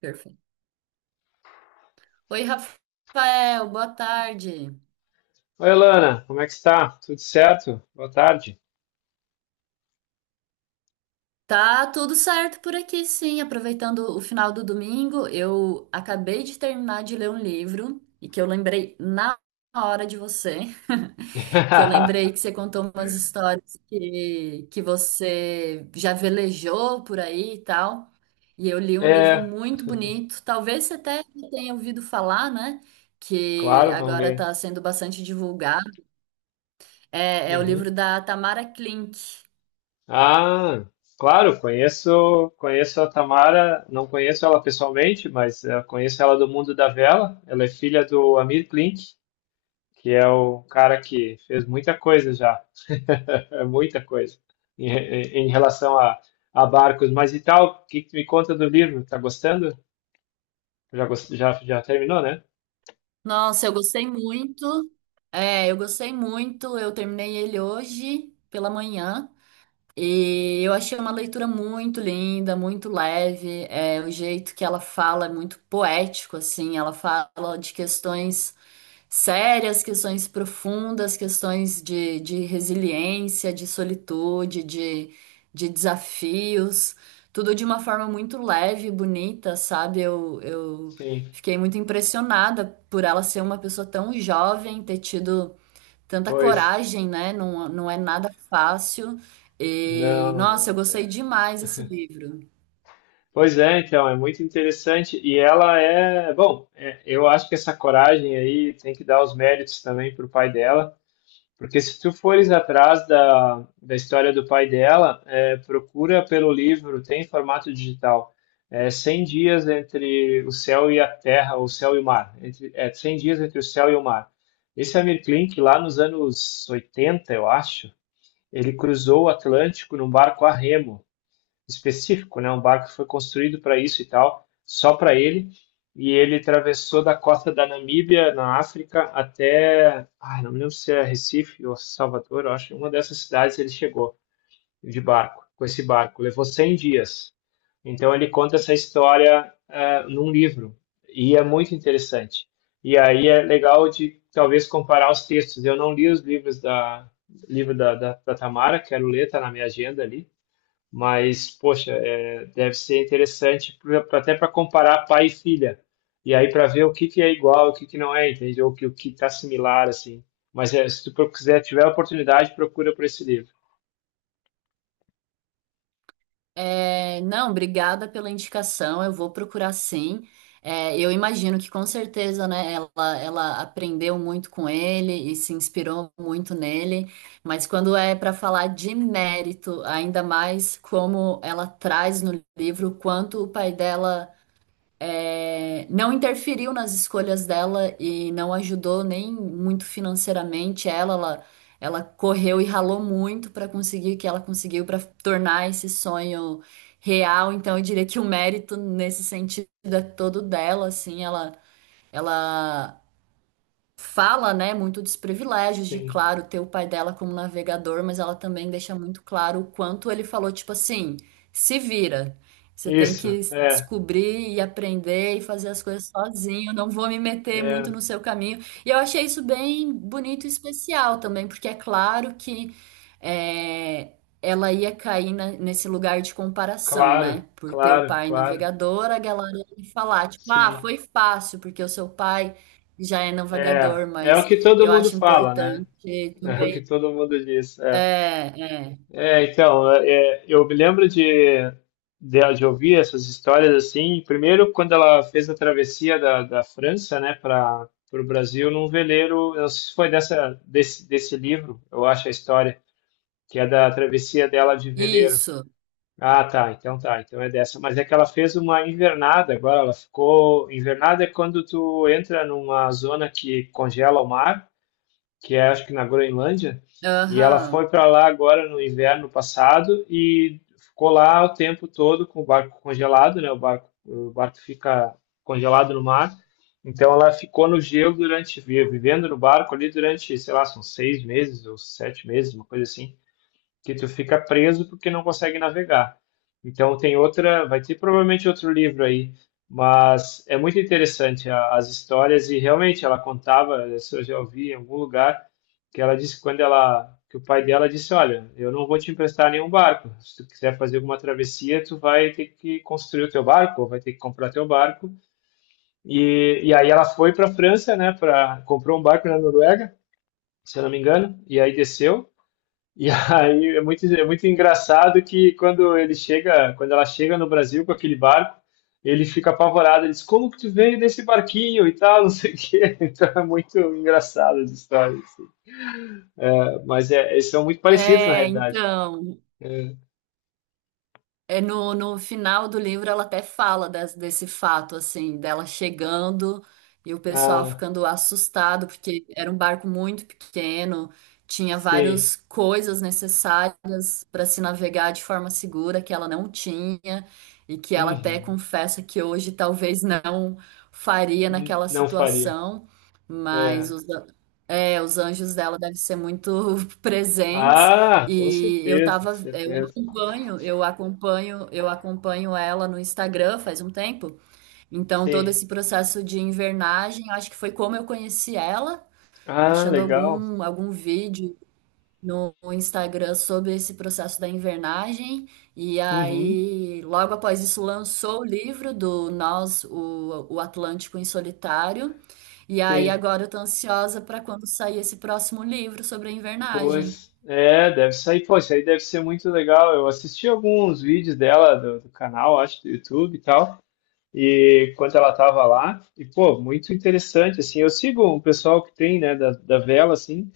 Perfeito. Oi, Rafael, boa tarde. Oi, Lana, como é que está? Tudo certo? Boa tarde. Tá tudo certo por aqui, sim. Aproveitando o final do domingo, eu acabei de terminar de ler um livro e que eu lembrei na hora de você, que eu lembrei que você contou umas histórias que você já velejou por aí e tal. E eu li um livro É, muito bonito, talvez você até tenha ouvido falar, né? Que claro, vamos agora está ver. sendo bastante divulgado. É o livro Uhum. da Tamara Klink. Ah, claro, conheço a Tamara, não conheço ela pessoalmente, mas conheço ela do mundo da vela. Ela é filha do Amir Klink, que é o cara que fez muita coisa já, muita coisa em relação a, barcos. Mas e tal, o que que me conta do livro? Tá gostando? Já, terminou, né? Nossa, eu gostei muito. É, eu gostei muito. Eu terminei ele hoje pela manhã. E eu achei uma leitura muito linda, muito leve. É, o jeito que ela fala é muito poético, assim. Ela fala de questões sérias, questões profundas, questões de resiliência, de solitude, de desafios, tudo de uma forma muito leve e bonita, sabe? Eu Sim, fiquei muito impressionada por ela ser uma pessoa tão jovem, ter tido tanta pois. coragem, né? Não, não é nada fácil. E, Não, nossa, eu não. gostei é. demais desse livro. Pois é, então, é muito interessante. E ela é, bom, é, eu acho que essa coragem aí tem que dar os méritos também para o pai dela, porque se tu fores atrás da história do pai dela, é, procura pelo livro, tem em formato digital. É 100 dias entre o céu e a terra, o céu e o mar. Entre, é 100 dias entre o céu e o mar. Esse Amir Klink, lá nos anos 80, eu acho, ele cruzou o Atlântico num barco a remo, específico, né? Um barco que foi construído para isso e tal, só para ele. E ele atravessou da costa da Namíbia, na África, até, ai, não me lembro se é Recife ou Salvador, eu acho que uma dessas cidades ele chegou de barco, com esse barco. Levou 100 dias. Então ele conta essa história num livro, e é muito interessante. E aí é legal de talvez comparar os textos. Eu não li os livros da livro da Tamara, quero ler, tá na minha agenda ali. Mas, poxa, é, deve ser interessante até para comparar pai e filha. E aí para ver o que que é igual, o que que não é, entende? Ou o que está similar, assim. Mas é, se tu quiser, tiver a oportunidade, procura por esse livro. É, não, obrigada pela indicação. Eu vou procurar sim. É, eu imagino que com certeza, né, ela aprendeu muito com ele e se inspirou muito nele. Mas quando é para falar de mérito, ainda mais como ela traz no livro, quanto o pai dela é, não interferiu nas escolhas dela e não ajudou nem muito financeiramente ela correu e ralou muito para conseguir o que ela conseguiu para tornar esse sonho real. Então eu diria que o mérito nesse sentido é todo dela, assim, ela fala, né, muito dos privilégios de, Sim. claro, ter o pai dela como navegador, mas ela também deixa muito claro o quanto ele falou, tipo assim, se vira. Você tem Isso, que é, descobrir e aprender e fazer as coisas sozinho, não vou me meter muito é, no seu caminho. E eu achei isso bem bonito e especial também, porque é claro que é, ela ia cair nesse lugar de comparação, né? claro, Por ter o claro, pai claro. navegador, a galera ia falar, tipo, ah, Sim. foi fácil, porque o seu pai já é É, navegador, é o mas que todo eu mundo acho fala, né? importante É o que também. todo mundo diz. É. É, é. É, então, é, é, eu me lembro de, de ouvir essas histórias assim. Primeiro, quando ela fez a travessia da França, né, para o Brasil, num veleiro. Eu não sei se foi dessa, desse livro, eu acho a história, que é da travessia dela de veleiro. Isso. Ah, tá, então é dessa. Mas é que ela fez uma invernada agora, ela ficou. Invernada é quando tu entra numa zona que congela o mar que é acho que na Groenlândia, e ela foi Aham. para lá agora no inverno passado e ficou lá o tempo todo com o barco congelado, né? O barco fica congelado no mar. Então ela ficou no gelo durante, vivendo no barco ali durante, sei lá, são 6 meses ou 7 meses, uma coisa assim que tu fica preso porque não consegue navegar. Então tem outra, vai ter provavelmente outro livro aí, mas é muito interessante as histórias e realmente ela contava, isso eu já ouvi em algum lugar, que ela disse que quando ela, que o pai dela disse, olha, eu não vou te emprestar nenhum barco. Se tu quiser fazer alguma travessia, tu vai ter que construir o teu barco, ou vai ter que comprar teu barco. E aí ela foi para a França, né, para comprou um barco na Noruega, se eu não me engano, e aí desceu e aí é muito engraçado que quando ele chega, quando ela chega no Brasil com aquele barco, ele fica apavorado, ele diz, como que tu veio nesse barquinho e tal, não sei o quê. Então é muito engraçado as histórias. É, mas é, eles são muito parecidos na É, realidade. então. É. É no, no final do livro ela até fala desse fato, assim, dela chegando e o pessoal Ah, ficando assustado, porque era um barco muito pequeno, tinha sim. várias coisas necessárias para se navegar de forma segura que ela não tinha, e que ela até Uhum. confessa que hoje talvez não faria N- naquela Não faria. situação, mas É. É, os anjos dela devem ser muito presentes. Ah, com E eu certeza, tava. É, certeza. Eu acompanho ela no Instagram faz um tempo. Então, todo Sim. esse processo de invernagem, eu acho que foi como eu conheci ela, Ah, achando legal. Algum vídeo no Instagram sobre esse processo da invernagem. E Uhum. aí, logo após isso, lançou o livro do Nós, o Atlântico em Solitário. E aí, Sim. agora eu tô ansiosa para quando sair esse próximo livro sobre a invernagem. Pois, é, deve sair. Pô, isso aí deve ser muito legal. Eu assisti alguns vídeos dela do, do canal, acho, do YouTube e tal, e quando ela tava lá, e pô, muito interessante, assim. Eu sigo um pessoal que tem, né, da vela, assim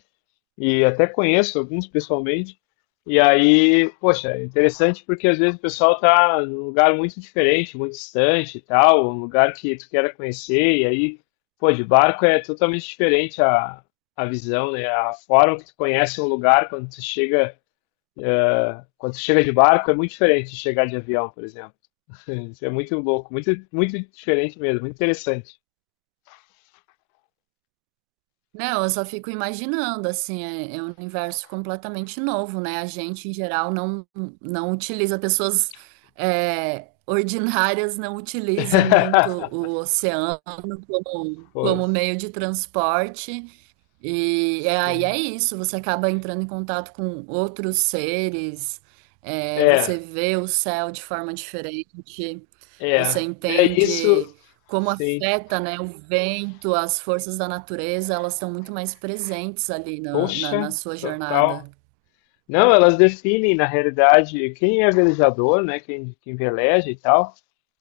e até conheço alguns pessoalmente. E aí, poxa, é interessante porque às vezes o pessoal tá num lugar muito diferente, muito distante e tal, um lugar que tu queira conhecer, e aí, pô, de barco é totalmente diferente a visão, né? A forma que tu conhece um lugar quando tu chega de barco é muito diferente de chegar de avião, por exemplo. Isso é muito louco, muito, muito diferente mesmo, muito interessante. Não, eu só fico imaginando, assim, é um universo completamente novo, né? A gente, em geral, não, não utiliza, pessoas é, ordinárias não utilizam muito o oceano como, como Pois, meio de transporte. E aí é sim. isso, você acaba entrando em contato com outros seres, é, você É, vê o céu de forma diferente, você é, é isso, entende como sim. afeta, né, o vento, as forças da natureza, elas estão muito mais presentes ali na Poxa, sua jornada. total. Não, elas definem, na realidade, quem é velejador, né? Quem, quem veleja e tal.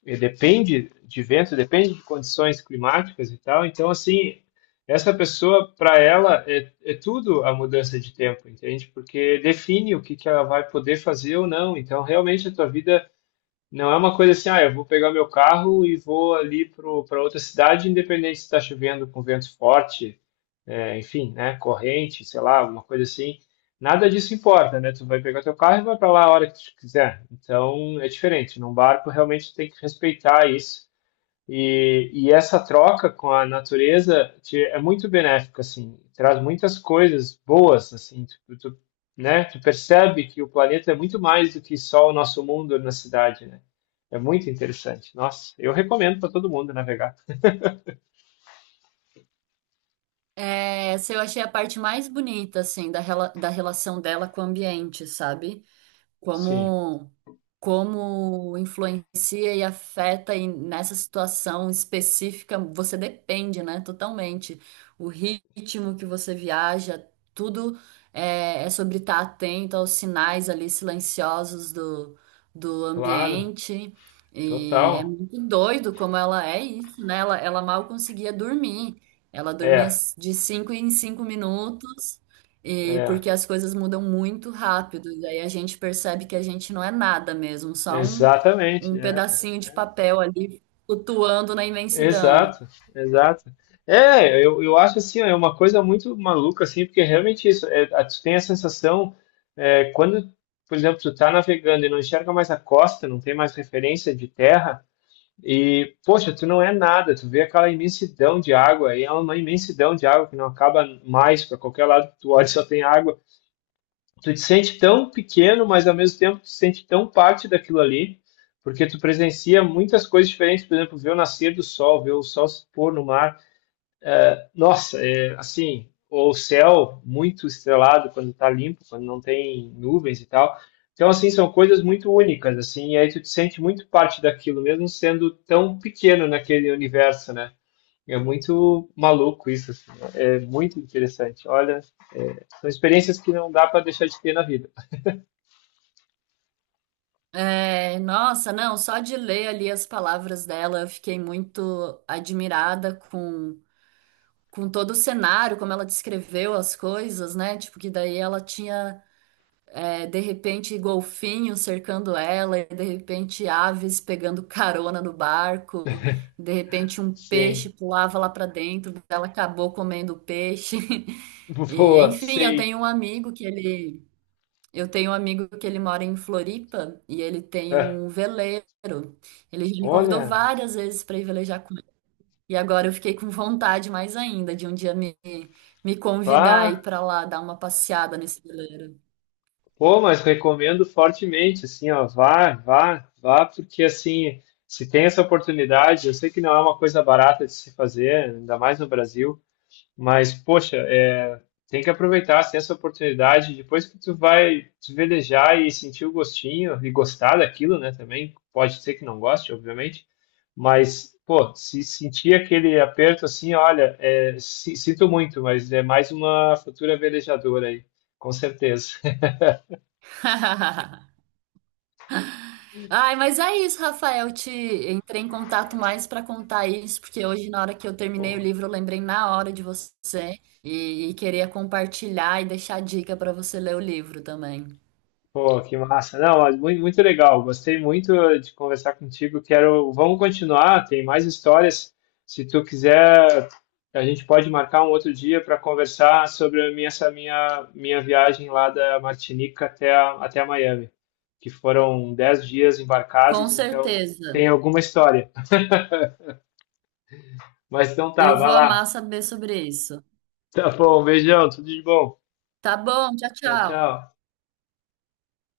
E depende de vento, depende de condições climáticas e tal. Então, assim, essa pessoa, para ela, é, é tudo a mudança de tempo, entende? Porque define o que que ela vai poder fazer ou não. Então, realmente, a tua vida não é uma coisa assim, ah, eu vou pegar meu carro e vou ali para outra cidade, independente se está chovendo com vento forte, é, enfim, né, corrente, sei lá, alguma coisa assim. Nada disso importa, né? Tu vai pegar teu carro e vai para lá a hora que tu quiser. Então é diferente. Num barco realmente tem que respeitar isso. E essa troca com a natureza te- é muito benéfica, assim. Traz muitas coisas boas, assim. Tu, né? Tu percebe que o planeta é muito mais do que só o nosso mundo na cidade, né? É muito interessante. Nossa, eu recomendo para todo mundo navegar. É, essa eu achei a parte mais bonita, assim, da relação dela com o ambiente, sabe? Sim, Como como influencia e afeta e nessa situação específica, você depende, né, totalmente. O ritmo que você viaja, tudo é, é sobre estar atento aos sinais ali silenciosos do, do claro, ambiente. E é total. muito doido como ela é isso, né? Ela mal conseguia dormir. Ela dormia É, de cinco em cinco minutos. E É, porque as coisas mudam muito rápido, e aí a gente percebe que a gente não é nada mesmo, só exatamente, um é, pedacinho é, de é. papel ali flutuando na imensidão. Exato, exato. É, eu acho assim, ó, é uma coisa muito maluca, assim, porque é realmente isso, é, tu tem a sensação, quando, por exemplo, tu tá navegando e não enxerga mais a costa, não tem mais referência de terra, e, poxa, tu não é nada, tu vê aquela imensidão de água, e é uma imensidão de água que não acaba mais, para qualquer lado que tu olha só tem água, tu te sente tão pequeno, mas ao mesmo tempo tu te sente tão parte daquilo ali, porque tu presencia muitas coisas diferentes, por exemplo, ver o nascer do sol, ver o sol se pôr no mar. Nossa, é assim, o céu muito estrelado quando está limpo, quando não tem nuvens e tal. Então, assim, são coisas muito únicas, assim, e aí tu te sente muito parte daquilo, mesmo sendo tão pequeno naquele universo, né? É muito maluco isso, assim, é muito interessante. Olha, é, são experiências que não dá para deixar de ter na vida. É, nossa, não, só de ler ali as palavras dela, eu fiquei muito admirada com todo o cenário, como ela descreveu as coisas, né? Tipo, que daí ela tinha é, de repente, golfinhos cercando ela, e de repente, aves pegando carona no barco, de repente, um Sim, peixe pulava lá para dentro, ela acabou comendo o peixe. E, boa, enfim, sei. Eu tenho um amigo que ele mora em Floripa e ele tem É. um veleiro. Ele já me convidou Olha, várias vezes para ir velejar com ele. E agora eu fiquei com vontade mais ainda de um dia me convidar vá, e ir para lá dar uma passeada nesse veleiro. pô, mas recomendo fortemente, assim, ó, vá, vá, vá, porque assim, se tem essa oportunidade, eu sei que não é uma coisa barata de se fazer, ainda mais no Brasil, mas, poxa, é, tem que aproveitar assim, essa oportunidade. Depois que tu vai se velejar e sentir o gostinho e gostar daquilo, né? Também pode ser que não goste, obviamente, mas, pô, se sentir aquele aperto assim, olha, é, sinto muito, mas é mais uma futura velejadora aí, com certeza. Ai, mas é isso, Rafael. Te entrei em contato mais para contar isso, porque hoje, na hora que eu terminei o livro, eu lembrei na hora de você e queria compartilhar e deixar dica para você ler o livro também. Pô, que massa. Não, mas muito, muito legal. Gostei muito de conversar contigo. Quero, vamos continuar, tem mais histórias. Se tu quiser, a gente pode marcar um outro dia para conversar sobre a minha, essa minha viagem lá da Martinica até, até a Miami, que foram 10 dias Com embarcados, então certeza. tem alguma história. Mas então tá, Eu vai vou lá. amar saber sobre isso. Tá bom, beijão, tudo de bom. Tá bom, tchau, Tchau, tchau. tchau.